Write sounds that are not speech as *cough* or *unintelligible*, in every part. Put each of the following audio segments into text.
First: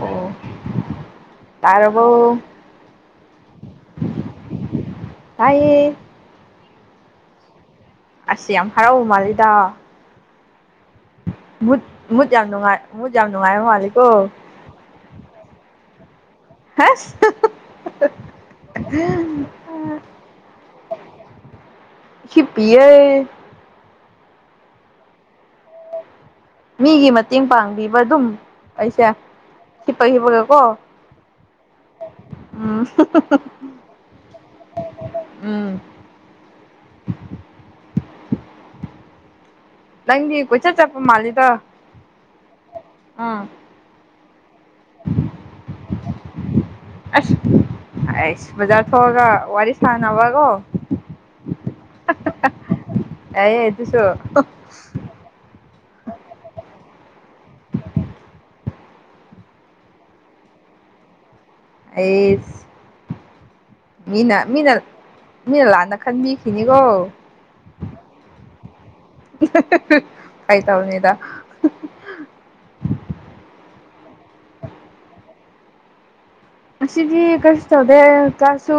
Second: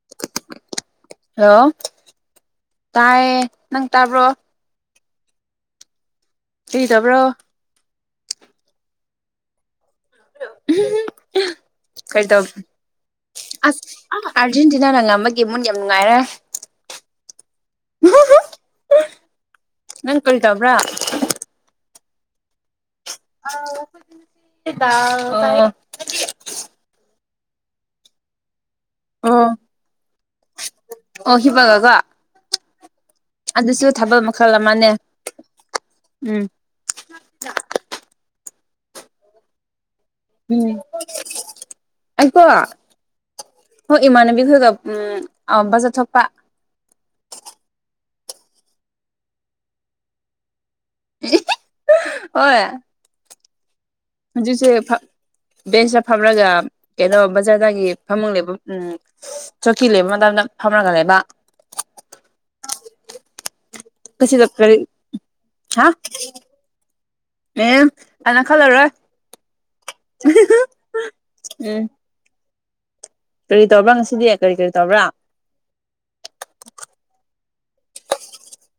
ꯑꯣ ꯍꯜꯂꯣ ꯇꯥꯔꯕꯣ ꯇꯥꯏ ꯅꯪ ꯇꯥꯕ꯭ꯔꯣ ꯇꯌꯦ ꯀꯔꯤ ꯇꯧꯕꯔꯣ ꯑꯁ ꯌꯥꯝ ꯍꯔꯥꯎꯕ ꯃꯥꯜꯂꯤꯗ *unintelligible* ꯃꯨꯠ ꯀꯔꯤ ꯃꯨꯠ ꯇꯧ ꯌꯥꯝ ꯅꯨꯡꯉꯥꯏ ꯃꯨꯠ‌ ꯌꯥꯝ ꯅꯨꯡꯉꯥꯏ ꯃꯜꯂꯤꯀꯣ ꯖꯤꯟꯁꯤꯅ ꯅꯪ ꯉꯝꯃꯒꯦ ꯃꯨꯟ ꯌꯥꯝ ꯅꯨꯡꯉꯥꯏꯔꯦ ꯍꯁ *unintelligible* ꯅꯪ ꯀꯔꯤ ꯇꯧꯕꯔ ꯍꯤꯞꯄꯤꯌꯦ *unintelligible* ꯑ‌ꯣ ꯃꯤꯒꯤ ꯃꯇꯦꯡ ꯄꯥꯡꯕꯤꯕ ꯑꯗꯨꯝ ꯑꯩꯁꯦ ꯑꯣ ꯍꯤꯞ ꯍꯤꯞ ꯒ ꯀꯣ ꯑꯣ ꯍꯤꯞꯄꯒꯀꯣ ꯎꯝ ꯑꯗꯨꯁꯨ ꯊꯥꯕꯜ ꯃꯈꯜ ꯑꯃꯅꯦ ꯎꯝ ꯎꯝ ꯅꯪꯗꯤ ꯀꯣꯏꯆꯠ ꯎꯝ ꯆꯠꯄ ꯃꯥꯜꯂꯤꯗ ꯑꯩꯀꯣ ꯑꯥ ꯍꯣꯏ ꯏꯃꯥꯟꯅꯕꯤ ꯈꯣꯏꯒ ꯎꯝꯕ ꯖꯠ ꯊꯣꯛꯄ ꯑꯁ ꯑꯁ ꯕꯥꯖꯔ ꯊꯣꯛꯑꯒ ꯋꯥꯔꯤ ꯁꯥꯟꯅꯕ ꯀꯣ *unintelligible* ꯍ‌ꯣꯏ ꯑꯥꯌꯦ ꯑꯗꯨꯁꯨ ꯍꯧꯖꯤꯛꯁꯦ ꯐ ꯕꯦꯟꯁꯇ ꯐꯝꯂꯒ ꯀꯩꯅꯣ ꯕꯖꯥꯔꯗꯒꯤ ꯐꯝꯃꯂꯦꯕ ꯎꯝ ꯆꯧꯀꯤ ꯂꯩ ꯃꯇꯝꯗ ꯐꯝꯔꯒ ꯂꯩꯕ ꯑꯩꯁ ꯃꯤꯅ ꯀꯁꯤꯗ ꯃꯤꯅ ꯀꯔꯤ ꯃꯤꯅ ꯍꯥ ꯂꯥꯟꯅ ꯈꯟꯕꯤꯈꯤꯅꯤꯀꯣ ꯑꯦ ꯀꯅ ꯈꯜꯂꯔꯣꯏ ꯐꯥꯒꯤ ꯇꯧꯅꯤꯗ ꯎꯝ ꯀꯔꯤ ꯇꯧꯕ꯭ꯔꯥ ꯉꯁꯤꯗꯤ ꯀꯔꯤ ꯀꯔꯤ ꯇꯧꯕ꯭ꯔꯥ ꯉꯁꯤꯗꯤ ꯀꯩꯁꯨ ꯇꯧꯗꯦ ꯀꯜꯁꯨ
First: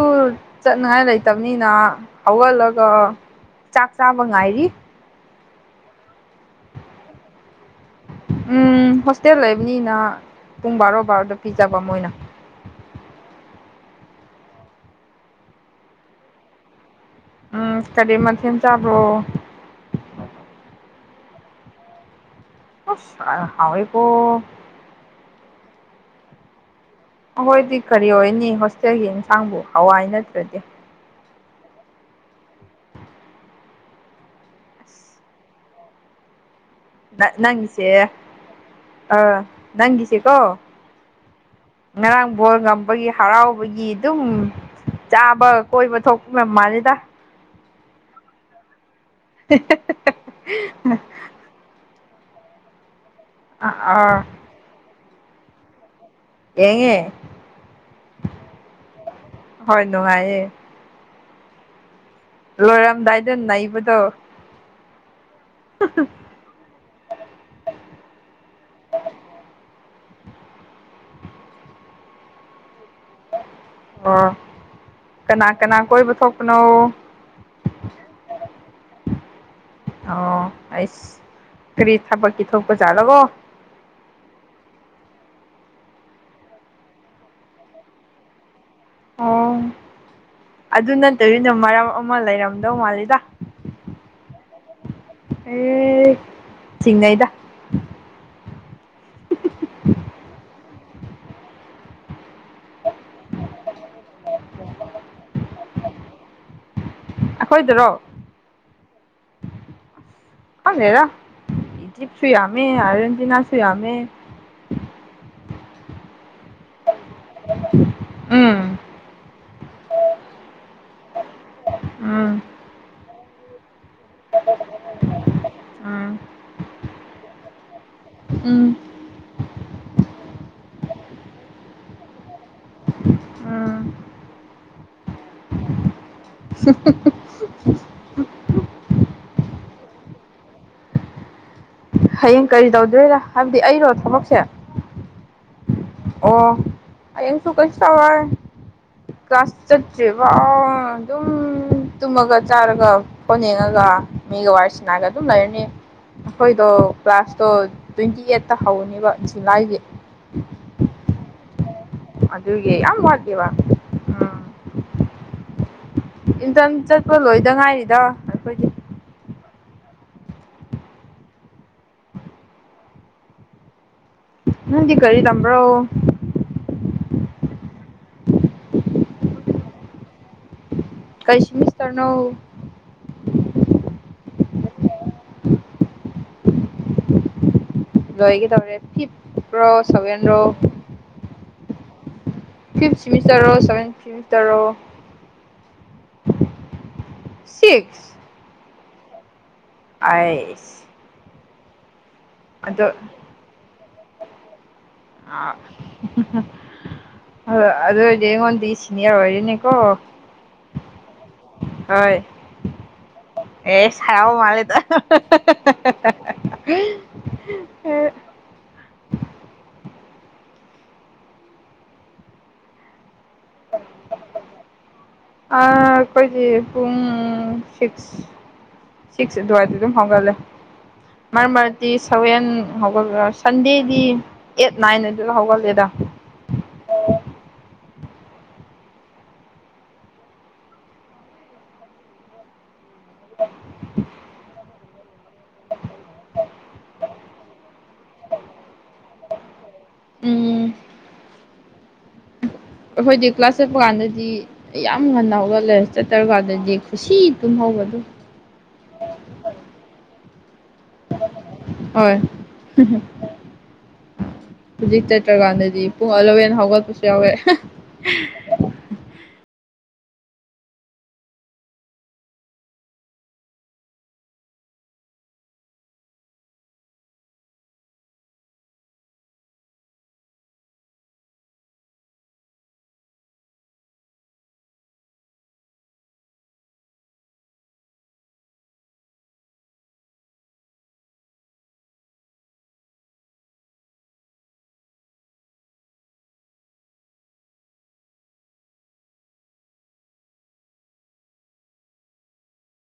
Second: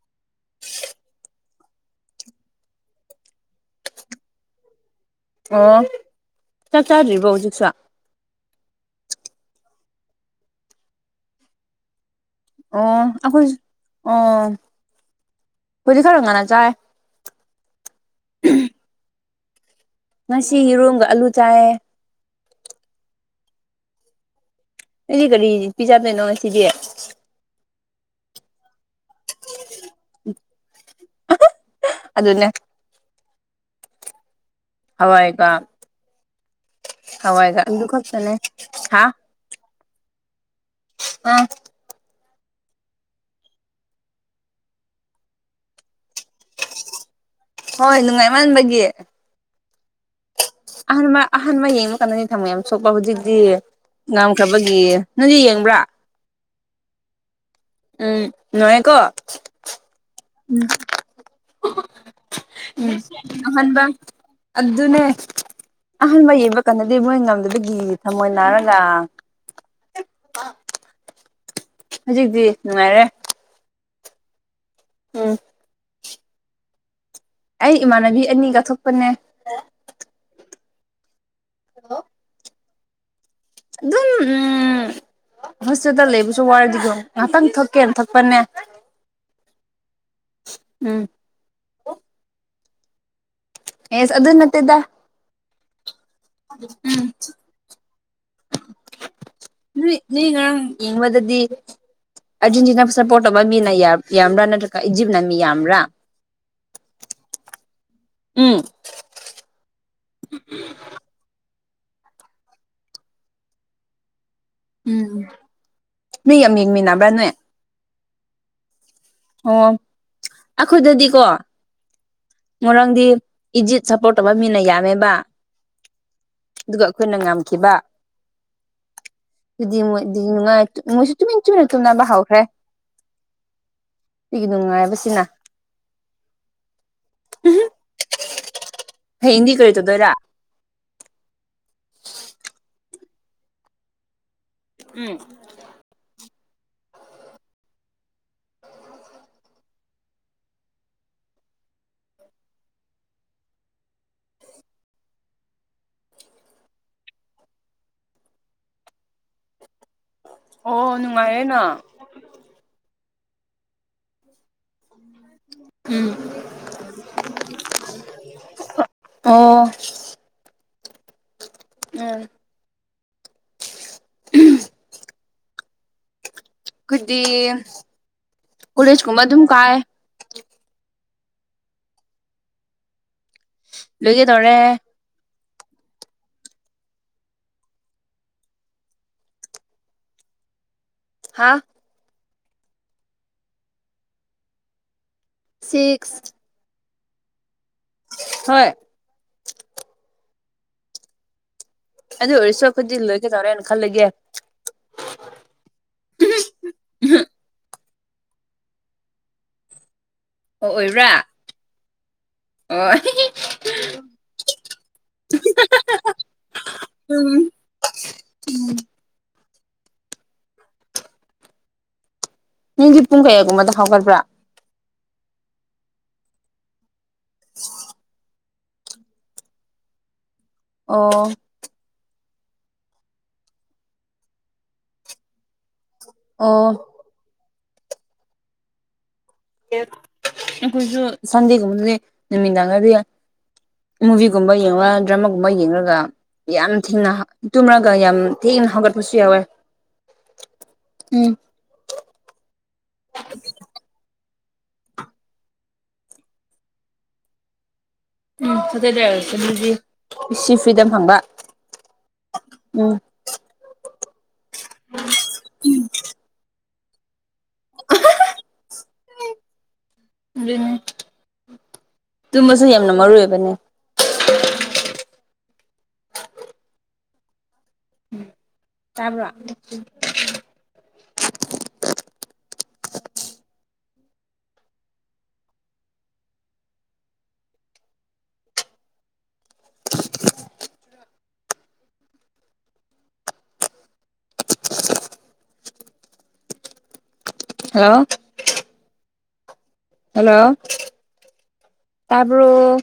ꯆꯠꯅꯤꯉꯥꯏ ꯂꯩꯇꯕꯅꯤꯅ ꯍꯧꯒꯜꯂꯒ ꯆꯥꯛ ꯆꯥꯕ ꯉꯥꯏꯔꯤ ꯑꯣ ꯆꯥꯛ ꯆꯥꯗ꯭ꯔꯤꯕꯣ ꯍꯧꯖꯤꯛꯁꯨ ꯎꯝ ꯍꯣꯁꯇꯦꯜ ꯂꯩꯕꯅꯤꯅ ꯄꯨꯡ ꯕꯥꯔꯣ ꯕꯥꯔꯣꯗ ꯄꯤꯖꯕ ꯃꯣꯏꯅ ꯑꯣ ꯑꯩꯈꯣꯏ ꯑꯣ ꯍ‌ꯣꯏꯗꯤ ꯈꯔꯥ ꯉꯟꯅ ꯆꯥꯏ ꯎꯝ ꯀꯔꯤ ꯃꯊꯦꯜ ꯆꯥꯕ꯭ꯔꯣ ꯉꯁꯤ ꯌꯦꯔꯨꯡꯒ ꯑꯂꯨ ꯆꯥꯏꯌꯦ ꯑꯁ‌ ꯑ ꯍꯥꯎꯋꯤ ꯀꯣ ꯑ‌ꯣꯗꯤ ꯀꯔꯤ ꯄꯤꯖꯥꯗꯣꯏꯅꯣ ꯉꯁꯤꯗꯤ ꯑꯈꯣꯏꯗꯤ ꯀꯔꯤ ꯑꯣꯏꯅꯤ ꯍꯣꯁꯇꯦꯜꯒꯤ ꯌꯦꯟꯁꯥꯡꯕꯨ ꯍꯋꯥꯏ ꯅꯠꯇ꯭ꯔꯗꯤ ꯑꯗꯨꯅꯦ ꯍꯋꯥꯏꯒ ꯅ ꯍꯋꯥꯏꯒ ꯑꯗꯨ ꯅꯪꯁꯦ ꯈꯛꯇꯅꯦ ꯍꯥ ꯑꯥ ꯅꯪꯒꯤꯁ‌ꯦ ꯀꯣ ꯑꯥ ꯉꯔꯥꯡ ꯕꯣꯜ ꯉꯝꯕꯒꯤ ꯍꯔꯥꯎꯕꯒꯤ ꯑꯗꯨꯝ ꯆꯥꯕ ꯀꯣꯏꯕ ꯊꯣꯛꯄꯝ ꯃꯥꯜꯂꯦꯗ ꯍꯣꯏ ꯅꯨꯡꯉꯥꯏꯃꯟꯕꯒꯤ ꯍ *inaudible* *unintelligible* ꯑꯍꯥꯟꯕ ꯑꯍꯥꯟꯕ ꯌꯦꯡꯕ ꯀꯥꯟꯗꯅꯤ ꯊꯝꯃꯣꯏ ꯌꯥꯝ ꯁꯣꯄ ꯍꯧꯖꯤꯛꯇꯤ ꯑꯥ ꯑꯥ ꯉꯝ ꯉꯝꯕꯒꯤ ꯅꯪꯗꯤ ꯌꯦꯡꯕ꯭ꯔꯥ ꯌꯦꯡꯉꯦ ꯎꯝ ꯅꯨꯡꯉꯥꯏꯀꯣ ꯍꯣꯏ ꯅꯨꯡꯉꯥꯏꯌꯦ ꯎꯝ ꯎꯝ ꯂꯣꯏꯔꯝꯗꯥꯏꯗ ꯑꯍꯥꯟꯕ ꯅꯩꯕꯗꯣ ꯑꯗꯨꯅꯦ ꯑꯍꯥꯟꯕ ꯌꯦꯡꯕꯀꯥꯟꯗꯗꯤ ꯃꯣꯏ ꯉꯝꯗꯕꯒꯤ ꯊꯃꯣꯏ ꯅꯥꯔꯒ ꯍꯧꯖꯤꯛꯇꯤ ꯅꯨꯡꯉꯥꯏꯔꯦ ꯑꯣ ꯎꯝ ꯀꯅꯥ ꯀꯅꯥ ꯀꯣꯏꯕ ꯊꯣꯛꯄꯅꯣ ꯑꯩ ꯏꯃꯥꯟꯅꯕꯤ ꯑꯅꯤꯒ ꯊꯣꯛꯄꯅꯦ ꯑꯣ ꯑꯩꯁ ꯀꯔꯤ ꯊꯕꯛꯀꯤ ꯊꯣꯛꯄꯖꯥꯠꯂꯣꯀꯣ ꯑꯗꯨꯝ ꯎꯝ ꯍꯣꯁꯇꯦꯜꯗ ꯂꯩꯕꯁꯨ ꯋꯥꯔꯗꯤꯀꯣ ꯉꯥꯛꯇꯪ ꯊꯣꯛꯀꯦꯅ ꯊꯣꯛꯄꯅꯦ ꯑꯣ ꯑꯗꯨ ꯎꯝ ꯅꯠꯇꯕꯤꯗ ꯃꯔꯝ ꯑꯃꯥ ꯂꯩꯔꯝꯗꯧ ꯃꯥꯜꯂꯤꯗ ꯑꯦꯁ ꯑꯗꯨ ꯅꯠꯇꯦꯗ ꯑ ꯎꯝ ꯅꯣꯏ ꯅꯣꯏ ꯉꯔꯥꯡ ꯌꯦꯡꯕꯗꯗꯤ ꯑꯔꯖꯦꯟꯇꯤꯅꯥ ꯁꯞꯄꯣꯔꯠ ꯇꯧꯕ ꯃꯤ ꯂꯩꯌꯦ ꯌꯥꯝꯕꯔꯥ ꯅꯠꯇ꯭ꯔꯒ ꯏꯖꯤꯞꯅ ꯃꯤ ꯌꯥꯝꯕꯔꯥ ꯑꯩꯈꯣꯏꯗꯔꯣ ꯎꯝ ꯈꯪꯗꯦꯗ ꯏꯖꯤꯞꯁꯨ ꯌꯥꯝꯃꯦ ꯑꯔꯖꯦꯟꯇꯤꯅꯥꯁꯨ ꯌꯥꯝꯃꯦ ꯎꯝ ꯃꯤ ꯌꯥꯝ ꯌꯦꯡꯃꯤꯟꯅꯕ꯭ꯔꯅꯦ ꯊ *unintelligible* ꯑꯣ ꯑꯩꯈꯣꯏꯗꯗꯤꯀꯣ ꯎꯝ ꯉꯥꯔꯥꯡꯗꯤ ꯏꯖꯤꯞ ꯁꯞꯄꯣꯔꯠ ꯇꯧꯕ ꯃꯤꯅ ꯌꯥꯝꯃꯦꯕ ꯎꯝ ꯑꯗꯨꯒ ꯑꯩꯈꯣꯏꯅ ꯉꯝꯈꯤꯕ ꯎꯝ ꯑꯗꯨꯗꯤ ꯃꯣꯏꯗꯤ ꯅꯨꯡꯉꯥꯏ ꯃꯣꯏꯁꯨ ꯇꯨꯃꯤꯟ ꯇꯨꯃꯤꯟ ꯇꯨꯝꯅꯕ ꯍꯧꯈ꯭ꯔꯦ ꯎꯝ ꯃꯤꯒꯤ ꯅꯨꯡꯉꯥꯏꯕꯁꯤꯅ ꯁꯤ *unintelligible* ꯍꯥꯌꯦꯡꯗꯤ ꯀ ꯩ ꯇꯧꯗꯨꯏꯔ ꯍꯌꯦꯡ ꯀꯔꯤ ꯇꯧꯗꯨꯏꯔꯥ ꯍꯥꯏꯕꯗꯤ ꯑꯩꯔꯣ ꯊꯕꯛꯁꯦ ꯎꯝ ꯑꯣ ꯍꯥꯌꯦꯡꯁꯨ ꯀꯩꯁꯨ ꯇꯧꯔꯣꯏ ꯀ꯭ꯂꯥꯁ ꯆꯠꯇ꯭ꯔꯤꯐꯥꯎ ꯑꯗꯨꯝ ꯇꯨꯝꯃꯒ ꯆꯥꯔꯒ ꯐꯣꯟ ꯌꯦꯡꯉꯒ ꯃꯤꯒ ꯋꯥꯔꯤ ꯁꯅꯥꯔꯒ ꯑꯗꯨꯝ ꯂꯩꯔꯅꯤ ꯑꯩꯈꯣꯏꯗꯣ ꯀ꯭ꯂꯥꯁꯇꯣ ꯇ꯭ꯋꯦꯟꯇꯤ ꯑꯩꯠꯇ ꯍꯧꯔꯅꯤꯕ ꯖꯨꯂꯥꯏꯒꯤ ꯑꯣ ꯅꯨꯡꯉꯥꯏꯔꯦꯅ ꯑꯗꯨꯒꯤ ꯌꯥꯝ ꯋꯥꯠꯂꯤꯕ ꯎꯝ ꯏꯟꯇ꯭ꯔꯟ ꯆꯠꯄ ꯂꯣꯏꯗ ꯉꯥꯏꯔꯤꯗ ꯑꯩꯈꯣꯏꯗꯤ ꯑꯣ ꯎꯝ ꯅꯪꯗꯤ ꯀꯔꯤ ꯇꯝꯕ꯭ꯔꯣ ꯒꯨꯠꯗꯤ ꯀꯣꯂꯦꯖ ꯀꯨꯝꯕ ꯑꯗꯨꯝ ꯀꯥꯏ ꯀꯩ ꯁꯤꯃꯤꯁꯇ꯭ꯔꯅꯣ ꯒ꯭ꯔꯦꯖ꯭ꯋꯦꯠ ꯇꯧꯔꯦ ꯂꯣꯏꯒꯗꯧꯔꯦ ꯐꯤꯐ ꯔꯣ ꯁꯚꯦꯟ ꯔꯣ ꯍꯥ ꯐꯤꯞ ꯁꯤꯃꯤꯁꯇ꯭ꯔꯔꯣ ꯁꯚꯦꯟ ꯁꯤꯃꯤꯁꯇ꯭ꯔꯔꯣ ꯁꯤꯛꯁ ꯁꯤꯛꯁ ꯍꯣꯏ ꯑꯥꯏꯁ ꯑꯗꯨ ꯑꯣꯏꯔꯁꯨ ꯑꯗꯣ ꯑꯩꯈꯣꯏꯗꯤ ꯂꯣꯏꯒꯗꯧꯔꯦꯅ ꯈꯜꯂꯒꯦ ꯑꯥ ꯍꯣꯏ ꯑꯗꯨ ꯑꯣꯏꯔꯗꯤ ꯑꯩꯉꯣꯟꯗꯒꯤ ꯁꯤꯅꯤꯌ꯭ꯔ ꯑꯣꯏꯔꯦꯅꯦꯀꯣ ꯑꯣ ꯑꯣꯏꯕ꯭ꯔꯥ ꯍꯣꯏ ꯑꯣ ꯑꯦꯁ ꯍꯔꯥꯎꯕ ꯃꯥꯜꯂꯦꯗ ꯎꯝ ꯅꯪꯒꯤ ꯄꯨꯡ ꯀꯌꯥꯒꯨꯝꯕꯗ ꯍꯧꯒꯠꯄ꯭ꯔꯥ ꯑꯥ ꯑꯩꯈꯣꯏꯖꯦ ꯄꯨꯡ ꯁꯤꯛꯁ ꯁꯤꯛꯁ ꯑꯗ꯭ꯋꯥꯏꯗ ꯑꯗꯨꯝ ꯍꯧꯒꯠꯂꯦ ꯑꯣ ꯃꯔꯛ ꯃꯔꯛꯇꯤ ꯁꯚꯦꯟ ꯍꯧꯒꯠꯂꯔ ꯁꯟꯗꯦꯗꯤ ꯑꯩꯠ ꯅꯥꯏꯟ ꯑꯗꯨꯗ ꯍꯧꯒꯠꯂꯦꯗ ꯑꯣ ꯑꯩꯈꯣꯏꯁꯨ ꯁꯟꯗꯦꯒꯨꯝꯕꯗꯗꯤ ꯅꯨꯃꯤꯗꯥꯡꯗꯗꯤ ꯃꯨꯚꯤꯒꯨꯝꯕ ꯌꯦꯡꯂ ꯗ꯭ꯔꯃꯥꯒꯨꯝꯕ ꯌꯦꯡꯔꯒ ꯌꯥꯝ ꯊꯦꯡꯅ ꯇꯨꯝꯔꯒ ꯌꯥꯝ ꯊꯦꯡꯅ ꯍꯧꯒꯠꯄꯁꯨ ꯌꯥꯎꯋꯦ ꯎꯝ ꯎꯝ ꯑꯩꯈꯣꯏꯗꯤ ꯀ꯭ꯂꯥꯁ ꯆꯠꯄ ꯀꯥꯟꯗꯗꯤ ꯑꯩ ꯌꯥꯝ ꯉꯟꯅ ꯍꯧꯒꯠꯂꯦ ꯆꯠꯇ꯭ꯔꯀꯥꯟꯗꯗꯤ ꯈꯨꯁꯤ ꯇꯨꯝꯍꯧꯕ ꯑꯗꯨ ꯎꯝ ꯁꯇ꯭ꯔꯗꯦ ꯑꯣꯏꯔꯁꯨ ꯑꯗꯨꯗꯤ ꯀꯨꯁꯤ ꯐ꯭ꯔꯤꯗꯝ ꯐꯪꯕ ꯍꯣꯏ ꯎꯝ ꯍꯧꯖꯤꯛ ꯆꯠꯇ꯭ꯔꯀꯥꯟꯗꯗꯤ ꯄꯨꯡ ꯑꯂꯚꯦꯟ ꯍꯧꯒꯠꯄꯁꯨ ꯌꯥꯎꯋꯦ ꯑꯗꯨꯅꯦ ꯇꯨꯝꯃꯁꯨ ꯌꯥꯝꯅ ꯃꯔꯨ ꯑꯣꯏꯕꯅꯦ ꯇꯥꯕ꯭ꯔꯣ ꯍꯜꯂꯣ ꯍꯜꯂꯣ ꯇꯥꯕ꯭ꯔꯣ